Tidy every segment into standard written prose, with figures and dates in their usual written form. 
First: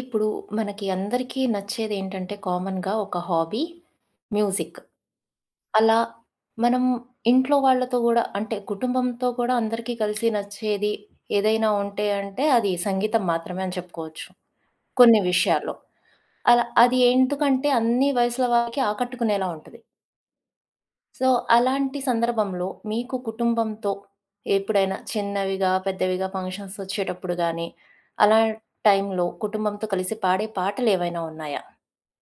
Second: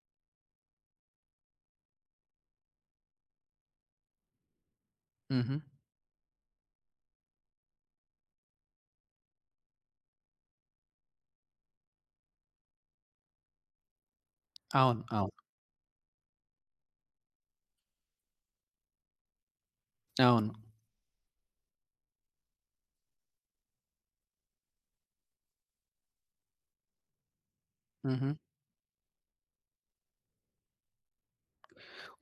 ఇప్పుడు మనకి అందరికీ నచ్చేదేంటంటే, కామన్‌గా ఒక హాబీ మ్యూజిక్. హుహు. అలా మనం ఇంట్లో వాళ్ళతో గూడా అంటే, కుటుంబంతో గూడా అందరికీ కలిసి నచ్చేది ఏదైనా ఉంటే అంటే, అది సంగీతం మాత్రమే అని చెప్పుకోవచ్చు. అవును. కొన్ని అవును. విషయాల్లో. అలా అది ఎందుకంటే, అన్ని వయసుల వారికి ఆకట్టుకునేలా ఉంటది. అవును. సో, అలాంటి సందర్భంలో మీకు కుటుంబంతో ఎప్పుడైనా చిన్నవిగా, పెద్దవిగా ఫంక్షన్స్ వచ్చేటప్పుడు గానీ, హుహు. అలా టైంలో కుటుంబంతో కలిసి పాడే పాటలేవైనా ఉన్నాయా?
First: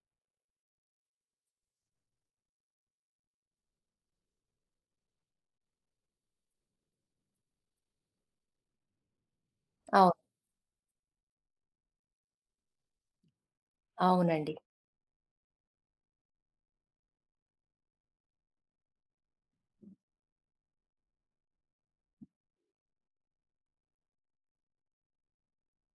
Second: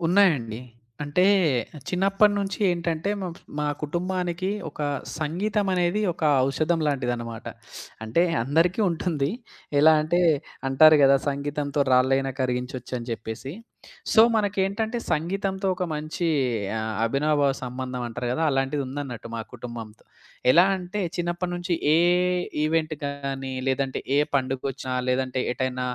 ఉన్నాయండి. అంటే చిన్నప్పటి నుంచి ఏంటంటే మా మా కుటుంబానికి ఒక సంగీతం అనేది ఒక ఔషధం లాంటిదనమాట. అంటే అందరికీ ఉంటుంది. ఎలా అంటే అంటారు గదా! సంగీతంతో రాళ్ళైనా కరిగించొచ్చు అని జెప్పేసి. సో, అవునండి. మనకేంటంటే సంగీతంతో ఒక మంచి అభినవభావ సంబంధం అంటారు గదా! అలాంటిదుందన్నట్టు మా కుటుంబంతో. ఎలా అంటే చిన్నప్పటి నుంచి ఏ ఈవెంట్ గాని, లేదంటే ఏ పండుగొచ్చినా, లేదంటే ఎటైనా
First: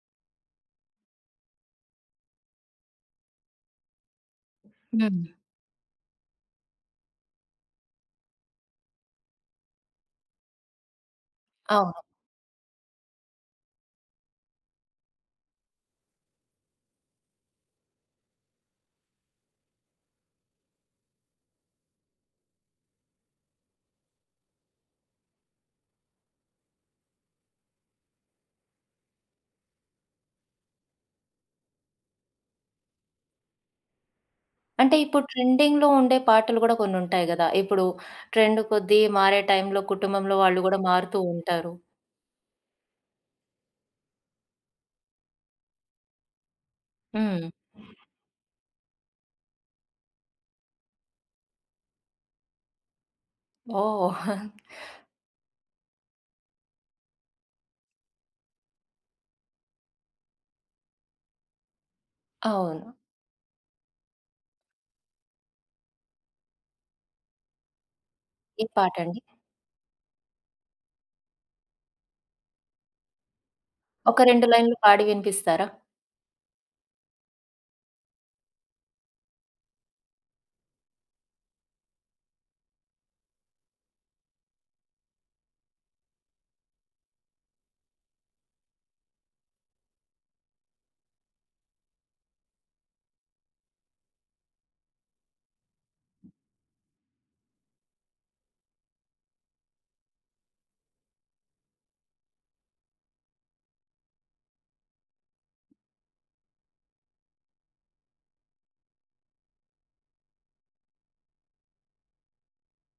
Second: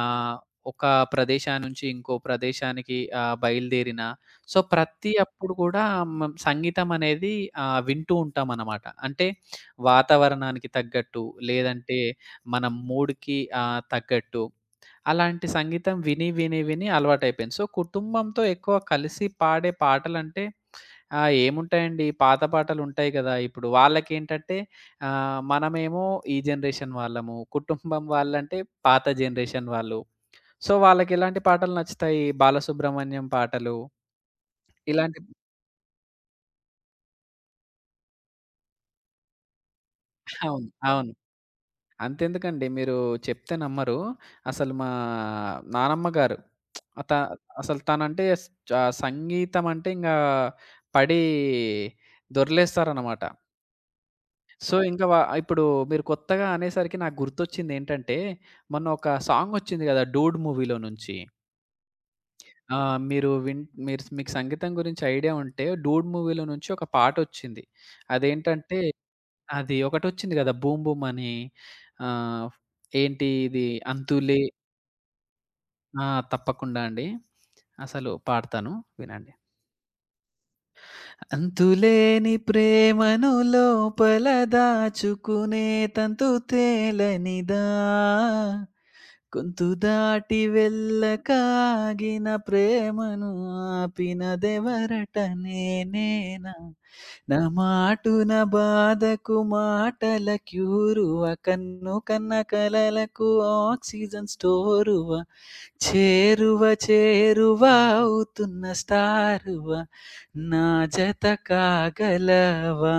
ఆహ్, ఒక ప్రదేశాన్నుంచి ఇంకో ప్రదేశానికి బయలుదేరిన సో, ప్రతి హ్మ్. అప్పుడు కూడా మ సంగీతం అనేది వింటూ ఉంటామనమాట. అంటే వాతావరణానికి తగ్గట్టు, అవును. లేదంటే మన మూడ్‌కి తగ్గట్టు అలాంటి సంగీతం విని, విని, విని అలవాటైపోయింది. సో, కుటుంబంతో ఎక్కువ కలిసి పాడే పాటలంటే ఏముంటాయండి పాత పాటలుంటాయి గదా! ఇప్పుడు వాళ్ళకేంటంటే మనమేమో ఈ జనరేషన్ వాళ్ళము, కుటుంబం వాళ్ళంటే పాత జనరేషన్ వాళ్ళు. సో, వాళ్ళకెలాంటి పాటలు నచ్చుతాయి? బాలసుబ్రహ్మణ్యం పాటలు అంటే ఇలాంటి. ఇప్పుడు ట్రెండింగ్‌లో ఉండే పాటలు గూడా కొన్నుంటాయి గదా! ఇప్పుడు ట్రెండ్ కొద్దీ మారే టైంలో కుటుంబంలో వాళ్ళు అవును. గూడా అవును. మారుతూ ఉంటారు. అంతెందుకండి మీరు చెప్తే నమ్మరు. అసలు మా నానమ్మ గారు త హ్మ్. అసలు తనంటే స్ చ సంగీతం అంటే ఇంగా పడి దొర్లేస్తారనమాట. ఓహ్! సో, ఇంకా ఇప్పుడు మీరు కొత్తగా అనేసరికి నాకు గుర్తొచ్చిందేంటంటే, మొన్న ఒక సాంగొచ్చింది గదా! 'డూడ్' మూవీలో నుంచి. ఆ! అవును. మీరు విన్ మీరు మీకు సంగీతం గురించి ఐడియా ఉంటే 'డూడ్' మూవీలో నుంచి ఒక పాటొచ్చింది. ఏ అదేంటంటే పాటండి? అది ఒకటొచ్చింది గదా! 'బూమ్ బూమ్' అని. ఆహ్, ఏంటి ఇది ఒక 'అంతులే'. 2 లైన్‌లు పాడి వినిపిస్తారా? ఆ! తప్పకుండా అండి. అసలు పాడతాను, వినండి. అంతులేని ప్రేమను లోపల దాచుకునే తంతు తేలనిదా, గొంతు దాటి వెళ్ళకాగిన ప్రేమను ఆపినదెవరట, నేనేనా. నా మాటున బాధకు మాటల క్యూరువ, కన్ను కన్న కలలకు ఆక్సిజన్ స్టోరువ, చేరువ చేరువ అవుతున్న స్టారువ, నా జత కాగలవా.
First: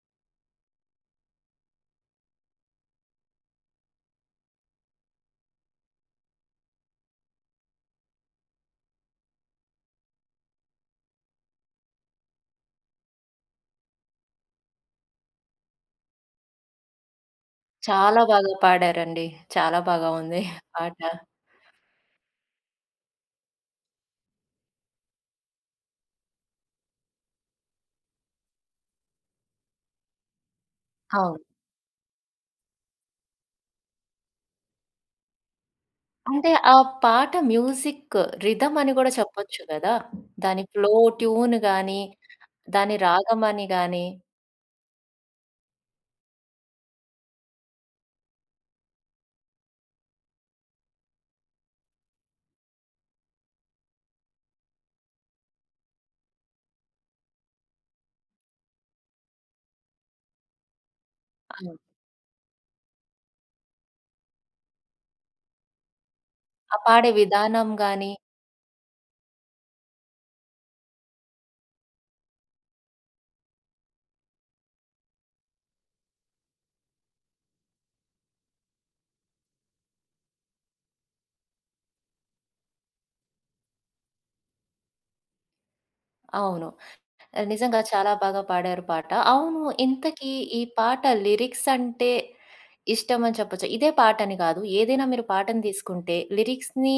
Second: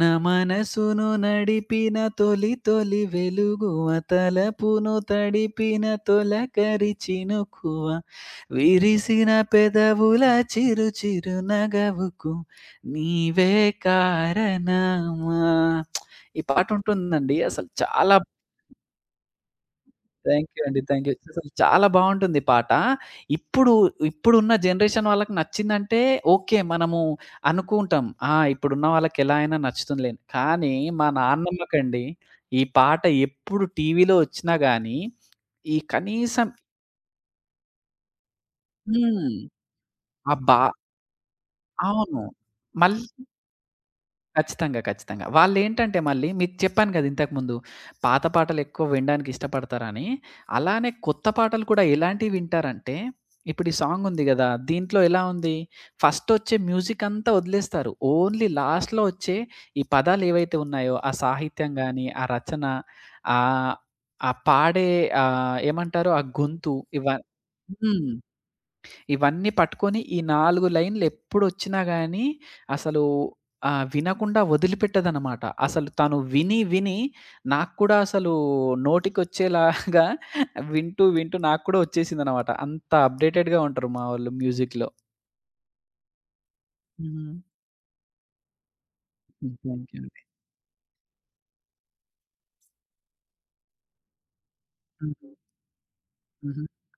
నా మనసును నడిపిన తొలి తొలి వెలుగువ, తలపును తడిపిన తొలకరి చినుకువ, విరిసిన పెదవుల చిరు చిరు నగవుకు నీవే కారణమా. ఈ పాట ఉంటుందండి అసలు చాలా. చాలా బాగా పాడారండి. చాలా బాగా ఉంది థాంక్ యూ అండి. పాట. Thank you. అసలు చాలా బావుంటుంది పాట. ఇప్పుడు, ఇప్పుడున్న జనరేషన్ వాళ్ళకి నచ్చిందంటే ఓకే. మనము అనుకుంటాం. ఆ! ఇప్పుడున్న వాళ్ళకి ఎలా అయినా నచ్చుతుందిలే అని. కానీ మా అవును. నాన్నమ్మకండి ఈ పాట ఎప్పుడు టీవీలో వచ్చినా గానీ, ఈ కనీసం. అంటే ఆ పాట మ్యూజిక్ రిథమ్ అని గూడా హ్మ్. చెప్పొచ్చు గదా! ఆ బా దాని ఫ్లో ట్యూన్ గాని, అవును. మళ్ దాని రాగం అని గాని, ఖచ్చితంగా. ఖచ్చితంగా. వాళ్ళేంటంటే మళ్ళీ మీకు చెప్పాను గదా! ఇంతకుముందు పాత పాటలెక్కువ వినడానికి ఇష్టపడతారని. అలానే కొత్త పాటలు కూడా ఎలాంటివి వింటారంటే, ఇప్పుడు ఈ సాంగుంది గదా! దీంట్లో ఎలా ఉంది, ఫస్టొచ్చే మ్యూజికంతా వదిలేస్తారు. ఓన్లీ లాస్ట్‌లో వచ్చే ఈ పదాలేవైతే ఉన్నాయో, ఆ సాహిత్యం అవును. గాని, ఆ రచన, ఆహ్, ఆ పాడే, ఏమంటారు ఆ గొంతు ఆ ఇవ పాడే విధానం హ్మ్. గాని ఇవన్నీ పట్టుకొని ఈ 4 లైన్‌లెప్పుడొచ్చినా గానీ, అసలు వినకుండా వదిలిపెట్టదనమాట. అసలు తను విని, విని నాకు కూడా అసలు నోటికొచ్చేలాగా వింటూ, వింటూ నాకు కూడా వచ్చేసిందనమాట. అంత అప్‌డేటెడ్‌గా ఉంటారు మా వాళ్ళు మ్యూజిక్‌లో. అవును. హ్మ్. నిజంగా చాలా బాగా పాడారు పాట. హ్మ్. అవును. థాంక్యూ అండి. ఇంతకీ ఈ పాట లిరిక్స్ అంటే ఇష్టమని చెప్పొచ్చా? ఇదే పాటని కాదు. ఏదైనా మీరు హ్మ్. పాటను తీసుకుంటే హుహు. లిరిక్స్‌ని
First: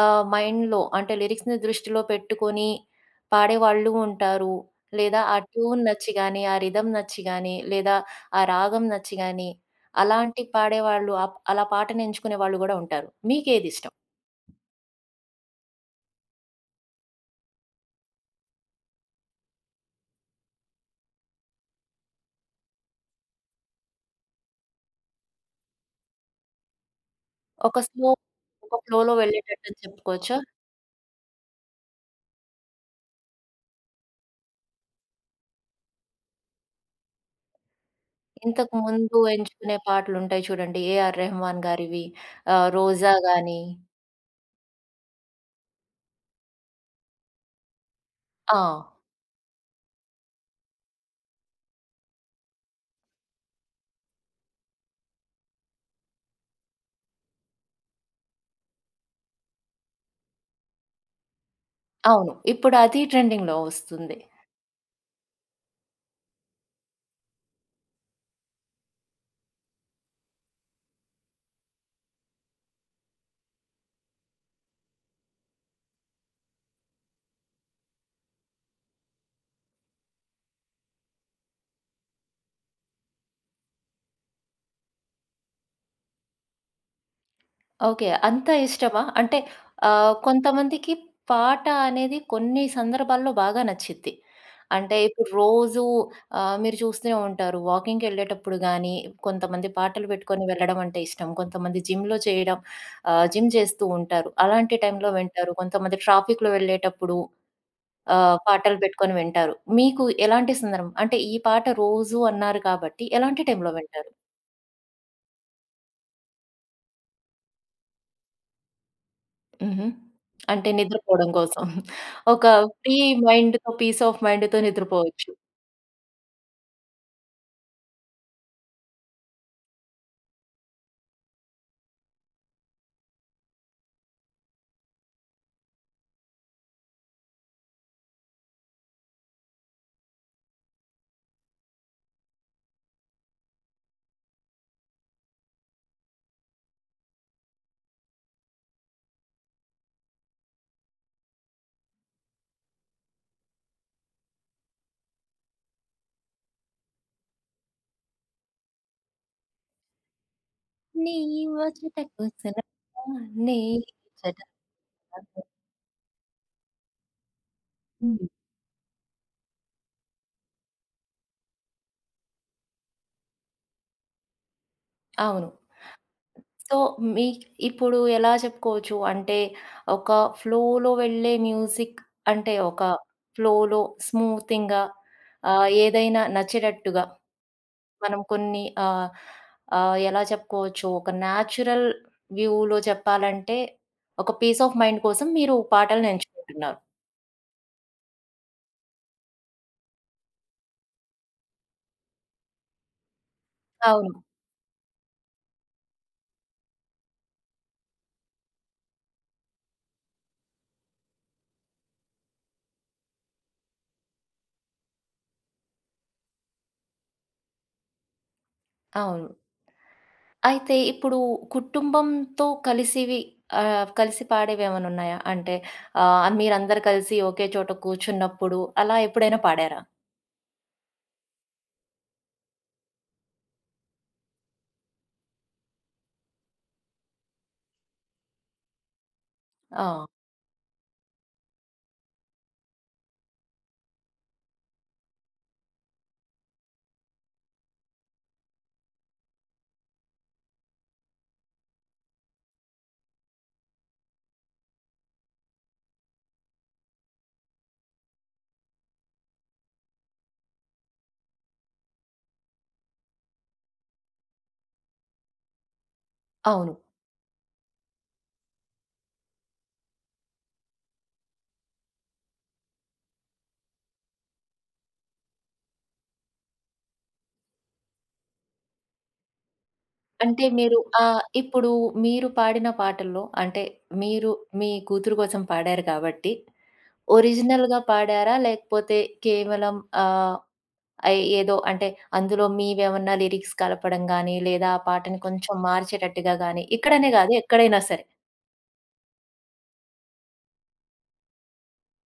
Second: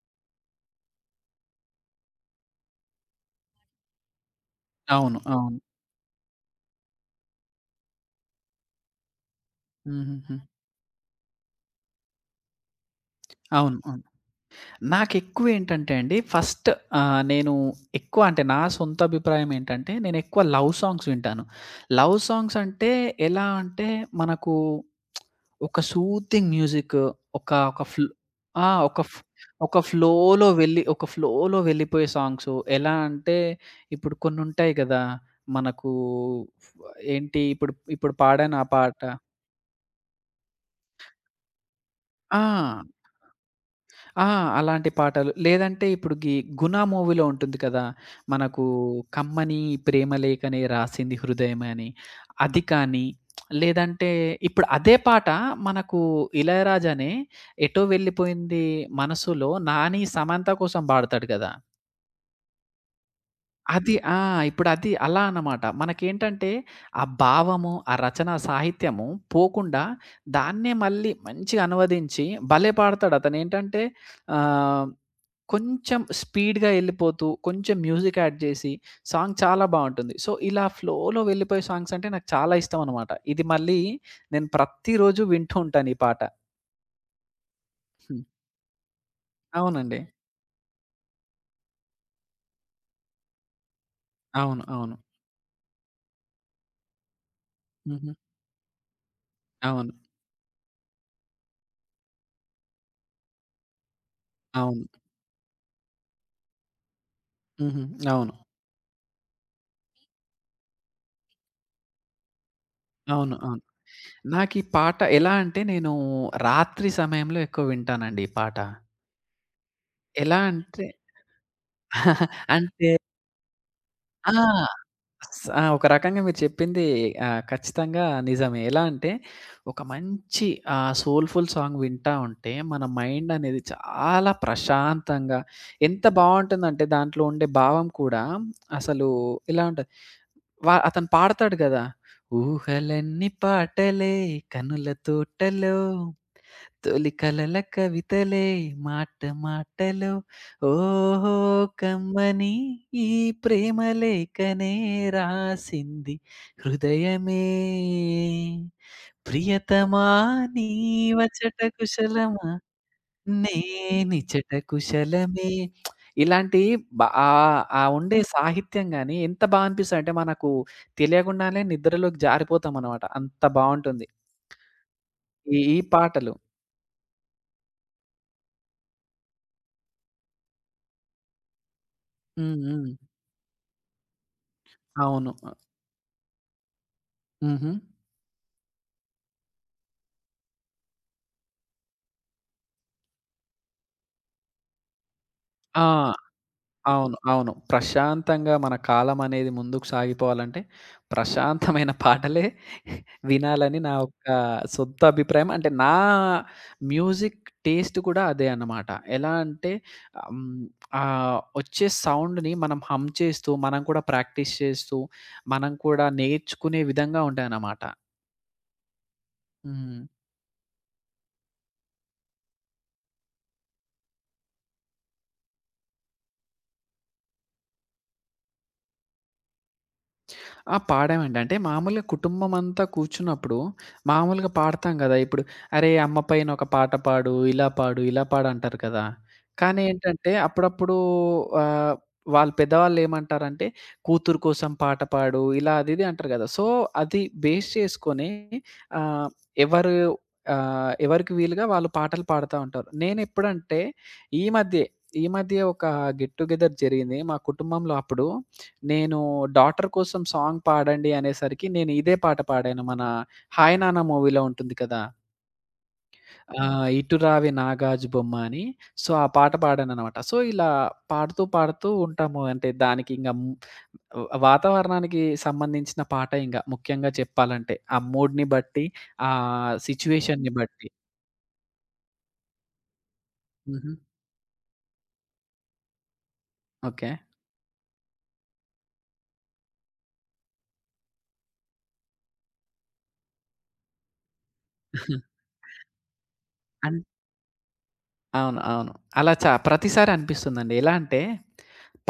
మైండ్‌లో అంటే లిరిక్స్‌ని దృష్టిలో పెట్టుకొని పాడేవాళ్ళు ఉంటారు. అవును. లేదా ఆ అవును. ట్యూన్ నచ్చి గాని, ఆ రిథమ్ నచ్చి గాని, లేదా ఆ రాగం నచ్చి గాని హుహుహు. అలాంటి పాడేవాళ్ళు అలా పాటని ఎంచుకునే వాళ్ళు గూడా ఉంటారు. అవును. మీకేదిష్టం? అవును. నాకెక్కువేంటంటే అండి ఫస్ట్ నేను ఎక్కువ అంటే నా సొంత అభిప్రాయం ఏంటంటే, నేనెక్కువ లవ్ సాంగ్స్ వింటాను. లవ్ సాంగ్స్ అంటే ఎలా అంటే మనకు ఒక సూతింగ్ మ్యూజిక్, ఒక ఒక ఒక ఫ్ల్ స్లో ఆ! ఒక ఫ్లోలో వెళ్ళేటట్టు చెప్పుకోవచ్చా? ఒక ఫ్లోలో వెళ్ళిపోయే సాంగ్సు. ఎలా అంటే ఇప్పుడు కొన్నుంటాయి గదా! మనకు. ఏంటి ఇప్పుడు ఇప్పుడు పాడాను ఆ ఇంతకు పాట. ముందు ఎంచుకునే పాటలుంటాయి చూడండి. 'ఏఆర్ రెహమాన్' గారివి ఆ! 'రోజా' గాని ఆ! అలాంటి పాటలు. లేదంటే ఇప్పుడు 'గుణ' మూవీలో ఉంటుంది కదా! ఆ! మనకు, "కమ్మని ప్రేమలేఖనే రాసింది హృదయమే" అని. అది కానీ, లేదంటే ఇప్పుడు అదే పాట మనకు ఇళయరాజానే "ఎటో వెళ్ళిపోయింది మనసులో" 'నాని' 'సమంత' కోసం పాడతాడు కదా! అవును. ఇప్పుడు అది ట్రెండింగ్‌లో అది వస్తుంది. ఆ! ఇప్పుడు అది అలా అన్నమాట. మనకేంటంటే ఆ భావము, ఆ రచన సాహిత్యము పోకుండా దాన్నే మళ్ళీ మంచిగా అనువదించి భలే పాడతాడు అతనేంటంటే, ఆహ్ కొంచెం స్పీడ్‌గా ఎళ్ళిపోతూ, కొంచెం మ్యూజిక్ యాడ్ జేసి, సాంగ్ చాలా బావుంటుంది. సో, ఇలా ఫ్లోలో వెళ్ళిపోయే సాంగ్స్ అంటే నాకు చాలా ఇష్టమనమాట. ఇది మళ్ళీ నేను ప్రతిరోజు వింటూ ఉంటాను ఈ పాట. ఓకే. హ్మ్. అంత ఇష్టమా? అంటే అవునండి. కొంతమందికి పాట అనేది కొన్ని సందర్భాల్లో బాగా నచ్చిద్ది. అవును. అవును. అంటే ఇప్పుడు రోజు మీరు చూస్తూనే ఉంటారు. హుహు. వాకింగ్‌కెళ్ళేటప్పుడు గాని, కొంతమంది అవును. పాటలు పెట్టుకొని వెళ్ళడం అంటే ఇష్టం. కొంతమంది జిమ్‌లో చేయడం జిమ్ చేస్తూ ఉంటారు. అలాంటి అవును. టైంలో వింటారు. కొంతమంది ట్రాఫిక్‌లో వెళ్ళేటప్పుడు హుహు. అవును. పాటలు పెట్టుకొని వింటారు. మీకు ఎలాంటి సందర్భం? అంటే ఈ పాట రోజు అన్నారు కాబట్టి అవును. ఎలాంటి అవును. టైంలో వింటారు? నాకీ పాట ఎలా అంటే నేను రాత్రి సమయంలో ఎక్కువ వింటానండి ఈ పాట. హుహు. ఎలా అంటే అంటే నిద్రపోవడం కోసం. ఒక అంటే ఫ్రీ మైండ్‌తో పీస్ ఆఫ్ ఆ! మైండ్‌తో నిద్రపోవచ్చు. ఆ! ఒక రకంగా మీరు చెప్పింది ఖచ్చితంగా నిజమే. ఎలా అంటే, ఒక మంచి సోల్‌ఫుల్ సాంగ్ వింటా ఉంటే, మన మైండ్ అనేది చాలా ప్రశాంతంగా ఎంత బావుంటుందంటే, దాంట్లో ఉండే భావం కూడా అసలు ఇలా ఉంటది. అతను పాడతాడు గదా! ఊహలన్నీ పాటలే, కనుల తోటలో తొలి కలల కవితలే, మాట మాటలో ఓహో, కమ్మని ఈ ప్రేమ లేఖనే రాసింది హృదయమే, ప్రియతమా నీ నీవచట ముచ్చట కుశలమా, కోసరమ్మా నే చట నేనిచట కుశలమే. ఇలాంటి ఆ ఉండే హ్మ్. సాహిత్యం గాని ఎంత అనిపిస్తదంటే మనకు తెలియకుండానే నిద్రలోకి జారిపోతామనమాట. అంత బావుంటుంది అవును. ఈ ఈ పాటలు. సో, మీ ఇప్పుడు ఎలా చెప్పుకోవచ్చు అంటే ఒక ఫ్లోలో వెళ్ళే మ్యూజిక్ అంటే హ్మ్. ఒక హ్మ్. ఫ్లోలో స్మూతింగ్‌గా అవును. ఏదైనా నచ్చేటట్టుగా హుహు. మనం కొన్ని ఆహ్, ఆహ్, ఎలా చెప్పుకోవచ్చు ఒక న్యాచురల్ వ్యూలో చెప్పాలంటే ఒక పీస్ ఆఫ్ మైండ్ కోసం మీరు పాటలను ఆ! ఎంచుకుంటున్నారు. అవును. అవును. ప్రశాంతంగా మన కాలం అనేది ముందుకు సాగిపోవాలంటే, ప్రశాంతమైన పాటలే వినాలని నా అవును. యొక్క సొంత అభిప్రాయం. అంటే నా మ్యూజిక్ టేస్ట్ కూడా అదే అన్నమాట. ఎలా అంటే హ్మ్, వచ్చే సౌండ్‌ని మనం హమ్ చేస్తూ, మనం కూడా ప్రాక్టీస్ చేస్తూ, మనం కూడా నేర్చుకునే విధంగా ఉంటాయన్నమాట. అవును. హ్మ్. అయితే ఇప్పుడు కుటుంబంతో కలిసి పాడేవేమైనా ఉన్నాయా? అంటే మీరందరూ కలిసి ఒకే చోట కూర్చున్నప్పుడు అలా ఎప్పుడైనా పాడారా? ఆ! పాడామండి. అంటే మామూలుగా కుటుంబమంతా కూర్చున్నప్పుడు మామూలుగా పాడతాం గదా! ఇప్పుడు "అరే! అమ్మ పైన ఒక పాట పాడు, ఇలా పాడు, ఇలా పాడు" అంటారు కదా! కానీ ఆ! ఏంటంటే అప్పుడప్పుడు ఆహ్, వాళ్ళు పెద్దవాళ్ళేమంటారంటే, "కూతురు కోసం పాట పాడు" ఇలా అది ఇది అంటారు గదా! సో, అది బేస్ చేసుకొని ఆహ్, ఎవరు ఎవరికి వీలుగా వాళ్ళు పాటలు పాడుతా ఉంటారు. నేనెప్పుడంటే ఈ మధ్యే, ఈ మధ్య ఒక గెట్ టు గెదర్ జరిగింది మా కుటుంబంలో. అప్పుడు నేను 'డాటర్' కోసం సాంగ్ పాడండి అనేసరికి నేను ఇదే పాట పాడాను. మన 'హాయ్ నాన్న' మూవీలో ఉంటుంది కదా! అవును. "ఇటు రావే నాగాజు బొమ్మ" అని. సో, ఆ పాట పాడాననమాట. సో, ఇలా పాడుతూ, పాడుతూ ఉంటాము. అంటే దానికి ఇంగ మ్ వ వాతావరణానికి సంబంధించిన పాట ఇంగ ముఖ్యంగా చెప్పాలంటే. ఆ మూడ్‌ని బట్టి, ఆ అంటే సిట్యుయేషన్‌ని మీరు బట్టి. ఆహ్, ఇప్పుడు మీరు పాడిన పాటల్లో అంటే హుహు. మీరు మీ కూతురు కోసం పాడారు కాబట్టి ఓకే. ఒరిజినల్‌గా పాడారా? లేకపోతే కేవలం ఆహ్, అయి ఏదో అంటే అందులో మీవేమన్నా లిరిక్స్ కలపడం గానీ, లేదా ఆ పాటని కొంచెం మార్చేటట్టుగా గానీ, ఇక్కడనే గాదు ఎక్కడైనా సరే. అవును. అవును. అలా చ ప్రతిసారి అనిపిస్తుందండి. ఎలా అంటే,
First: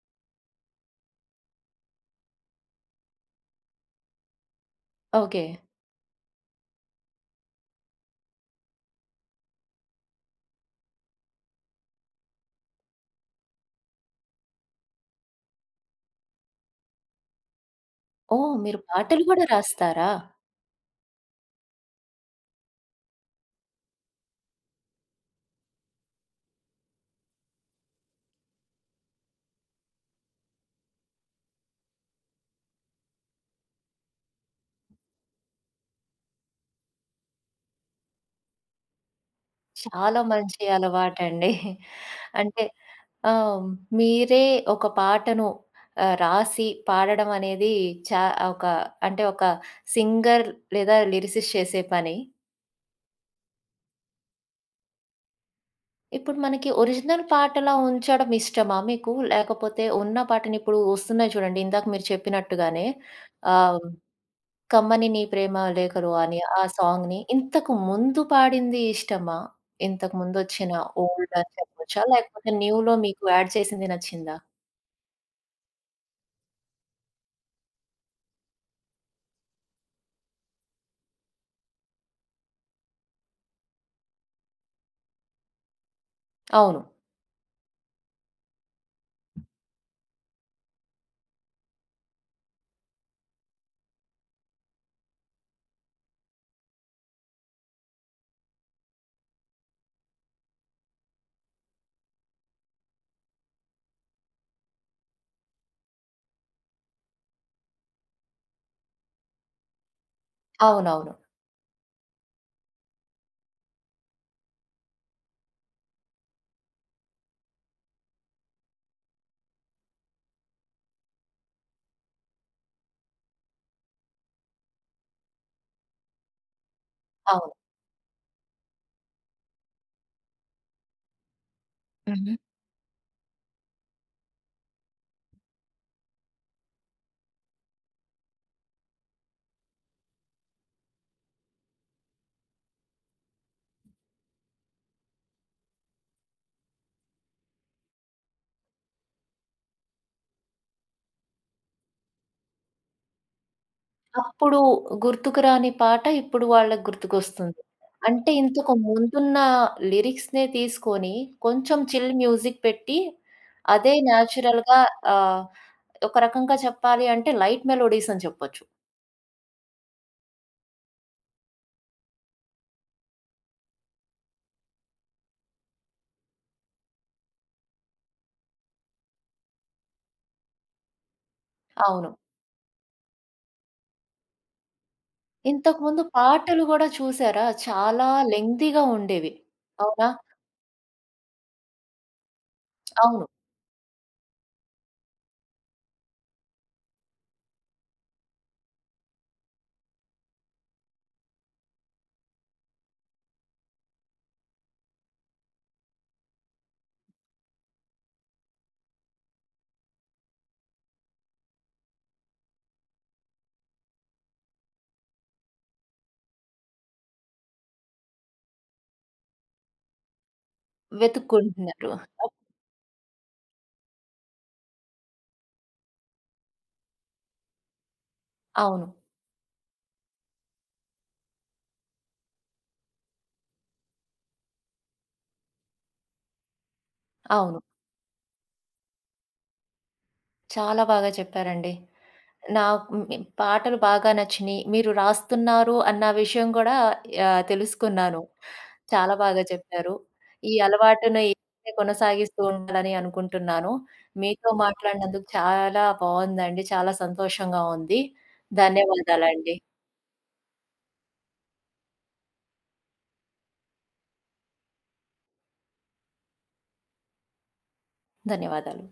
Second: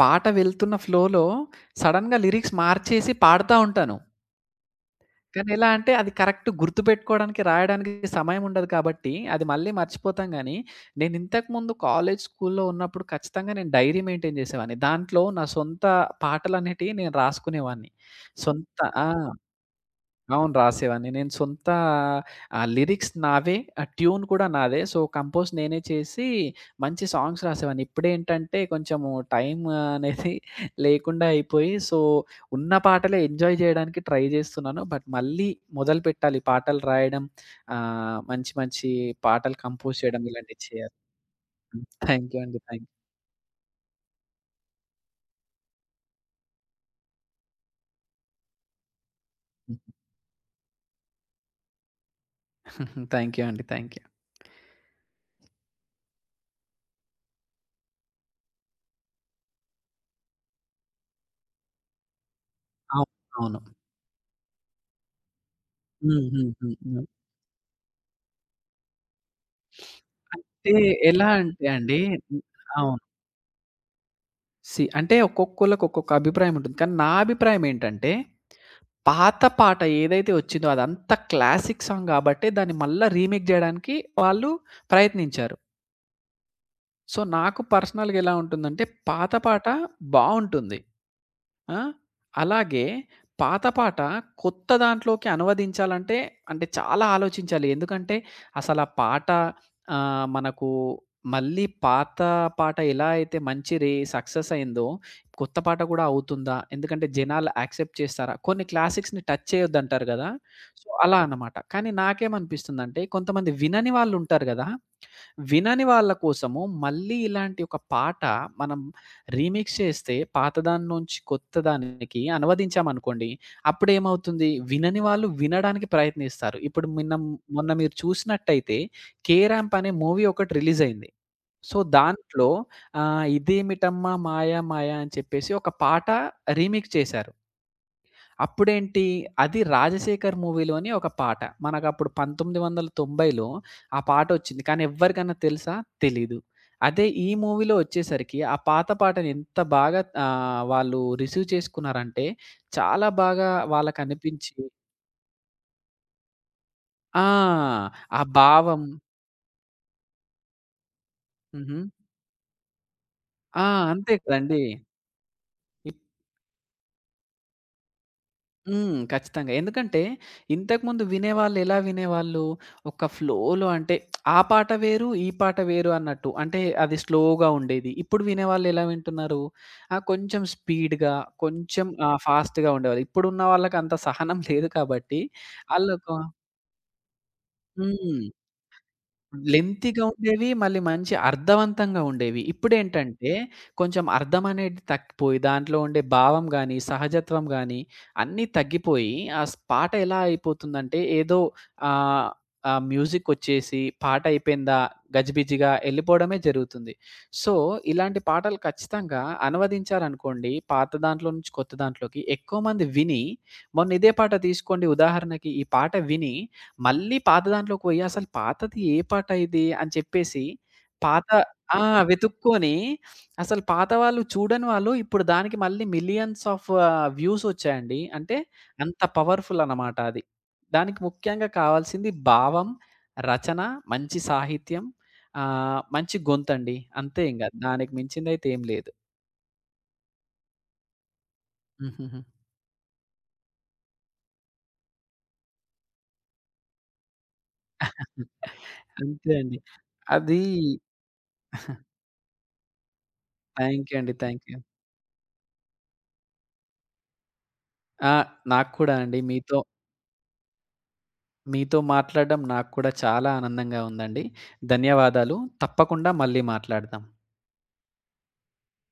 పాట వెళ్తున్న ఫ్లోలో సడెన్‌గా లిరిక్స్ మార్చేసి పాడుతా ఉంటాను. ఓకే. కానీ ఎలా అంటే, అది కరెక్ట్ గుర్తుపెట్టుకోవడానికి, రాయడానికి సమయం ఉండదు కాబట్టి, అది మళ్ళీ మర్చిపోతాం గానీ, నేను ఇంతకుముందు కాలేజ్, స్కూల్లో ఉన్నప్పుడు ఖచ్చితంగా నేను డైరీ మెయింటైన్ చేసేవాడిని. దాంట్లో నా సొంత పాటలనేటివి నేను రాసుకునేవాడిని. ఓహ్! సొంత మీరు ఆ! పాటలు గూడా రాస్తారా? అవును. రాసేవాడిని. నేను సొంత లిరిక్స్ నావే. ఆ ట్యూన్ కూడా నాదే. సో, కంపోజ్ నేనే చేసి మంచి సాంగ్స్ రాసేవాడిని. ఇప్పుడేంటంటే కొంచెము టైం అనేది లేకుండా అయిపోయి, సో, ఉన్న పాటలే ఎంజాయ్ చేయడానికి ట్రై చేస్తున్నాను. బట్ మళ్ళీ మొదలుపెట్టాలి పాటలు రాయడం. మంచి మంచి పాటలు కంపోజ్ చాలా చేయడం ఇలాంటివి మంచి చేయాలి. అలవాటండి. హ్మ్. థాంక్ యూ అండి. అంటే థాంక్ ఆహ్, మీరే ఒక పాటను రాసి పాడడం అనేది చా ఒక అంటే ఒక యూ. సింగర్ లేదా లిరిసిస్ట్ చేసే పని. థాంక్ యూ అండి. థాంక్ యూ. ఇప్పుడు మనకి ఒరిజినల్ పాటలా ఉంచడం ఇష్టమా మీకు? లేకపోతే ఉన్న పాటని ఇప్పుడు వస్తున్నాయి చూడండి. ఇందాక మీరు చెప్పినట్టుగానే అవును. అవును. ఆహ్, 'కమ్మని నీ ప్రేమ లేఖలు' హ్మ్. అని హ్మ్. ఆ హ్మ్. హ్మ్. సాంగ్‌ని ఇంతకు ముందు పాడింది ఇష్టమా? ఇంతకు అంటే ముందొచ్చిన ఎలా ఓల్డ్ అని అంటే అండి. చెప్పొచ్చా? హ్మ్. లేకపోతే న్యూలో అవును. మీకు యాడ్ చేసింది నచ్చిందా? అంటే ఒక్కొక్కళ్ళకి ఒక్కొక్క అభిప్రాయం ఉంటుంది. కానీ నా అభిప్రాయం ఏంటంటే, పాత పాట ఏదైతే వచ్చిందో అదంతా క్లాసిక్ సాంగ్ గాబట్టే దాన్ని మళ్ళా రీమేక్ జేయడానికి వాళ్ళు ప్రయత్నించారు. అవును. సో, నాకు పర్సనల్‌గా ఎలా ఉంటుందంటే, పాత పాట బావుంటుంది. ఆ! అలాగే పాత పాట కొత్త దాంట్లోకి అనువదించాలంటే, అంటే చాలా ఆలోచించాలి. ఎందుకంటే, అసలా పాట మనకు మళ్ళీ పాత పాట ఎలా అయితే మంచి సక్సెస్ అయిందో, కొత్త పాట కూడా అవుతుందా? ఎందుకంటే, జనాలు యాక్సెప్ట్ చేస్తారా? కొన్ని క్లాసిక్స్‌ని టచ్ చేయొద్దంటారు గదా! సో, అవునవును. అలా అన్నమాట. కానీ నాకేమనిపిస్తుందంటే, కొంతమంది వినని వాళ్ళుంటారు గదా! వినని వాళ్ళ కోసము మళ్ళీ ఇలాంటి ఒక పాట మనం రీమిక్స్ చేస్తే పాతదాని నుంచి కొత్తదానికి అనువదించామనుకోండి, అప్పుడేమవుతుంది? వినని వాళ్ళు వినడానికి ప్రయత్నిస్తారు. ఇప్పుడు మొన్న మీరు చూసినట్టయితే 'కే ర్యాంప్' అనే మూవీ ఒకటి రిలీజయింది. సో, అవును. దాంట్లో 'ఇదేమిటమ్మా మాయ మాయ' అని చెప్పేసి ఒక పాట రీమిక్స్ చేశారు. అప్పుడేంటి, అది 'రాజశేఖర్' మూవీలోని ఒక పాట. మనకప్పుడు 1990లో ఆ పాటొచ్చింది. కానీ ఎవ్వరికన్నా తెలుసా? తెలీదు. అదే ఈ మూవీలో వచ్చేసరికి ఆ పాత పాటని ఎంత బాగా వాళ్ళు రిసీవ్ చేసుకున్నారంటే, చాలా బాగా వాళ్ళకనిపించి. అప్పుడు గుర్తుకు రాని పాట ఇప్పుడు వాళ్ళకి ఆ! గుర్తుకొస్తుంది. ఆ అంటే ఇంతకు భావం. ముందున్న లిరిక్స్‌నే తీసుకొని హుహు. కొంచెం చిల్ మ్యూజిక్ పెట్టి ఆ! అదే అంతే కదండీ! న్యాచురల్‌గా ఆహ్, ఒక రకంగా చెప్పాలి అంటే లైట్ మెలోడీస్ అని చెప్పొచ్చు. హ్మ్. ఖచ్చితంగా. ఎందుకంటే, ఇంతకుముందు వినేవాళ్ళు ఎలా వినేవాళ్ళు, ఒక ఫ్లోలో అంటే ఆ పాట వేరు, ఈ పాట వేరు అన్నట్టు. అంటే అది స్లోగా ఉండేది. ఇప్పుడు వినేవాళ్ళు ఎలా వింటున్నారు, ఆ కొంచెం స్పీడ్‌గా, కొంచెం అవును. ఫాస్ట్‌గా ఉండేవాళ్ళు. ఇప్పుడున్న వాళ్ళకి అంత సహనం లేదు కాబట్టి. ఇంతకుముందు ఆళ్ళొక పాటలు గూడా చూసారా? చాలా హ్మ్. లెంగ్తీగా ఉండేవి. లెంతీగా అవునా? ఉండేవి. మళ్ళీ మంచి అర్థవంతంగా ఉండేవి. అవును. ఇప్పుడేంటంటే, కొంచెం అర్థం అనేది తగ్గిపోయి, దాంట్లో ఉండే భావం గాని, సహజత్వం గాని అన్నీ తగ్గిపోయి, ఆ పాట ఎలా అయిపోతుందంటే, ఏదో ఆహ్, ఆ మ్యూజికొచ్చేసి పాట అయిపోయిందా, గజిబిజిగా ఎళ్ళిపోవడమే జరుగుతుంది. సో, ఇలాంటి పాటలు ఖచ్చితంగా అనువదించారనుకోండి, పాత దాంట్లో నుంచి కొత్త దాంట్లోకి, ఎక్కువ మంది విని. మొన్న ఇదే పాట తీసుకోండి ఉదాహరణకి, ఈ పాట విని మళ్ళీ పాత దాంట్లోకి పోయి అసలు పాతది ఏ పాట ఇది అని చెప్పేసి పాత ఆ! వెతుక్కుంటున్నారు. వెతుక్కొని అసలు పాత వాళ్ళు చూడని వాళ్ళు ఇప్పుడు దానికి మళ్ళీ మిలియన్స్ ఆఫ్ వ్యూస్ వచ్చాయండి. అంటే అవును. అంత పవర్‌ఫుల్ అన్నమాట అది. దానికి ముఖ్యంగా కావాల్సింది భావం, రచన, మంచి సాహిత్యం, మంచి గొంతండి. అంతే ఇంగ. అవును. దానికి మించిందైతే ఏం లేదు. చాలా బాగా చెప్పారండి. హుహుహు. నాకు హ్మ్. పాటలు బాగా నచ్చినియి. మీరు రాస్తున్నారు అన్న విషయం గూడా తెలుసుకున్నాను. చాలా అంతే బాగా అండి. చెప్పారు. అది ఈ అలవాటును ఇలాగే కొనసాగిస్తూ ఉండాలని అనుకుంటున్నాను. థాంక్ యూ అండి. థాంక్ మీతో యూ. మాట్లాడినందుకు చాలా బావుందండి. చాలా సంతోషంగా ఉంది. ఆ! నాకు కూడా అండి. ధన్యవాదాలండి. మీతో మీతో మాట్లాడడం నాకు కూడా చాలా ఆనందంగా ఉందండి. ధన్యవాదాలు. తప్పకుండా మళ్ళీ మాట్లాడదాం. ధన్యవాదాలు.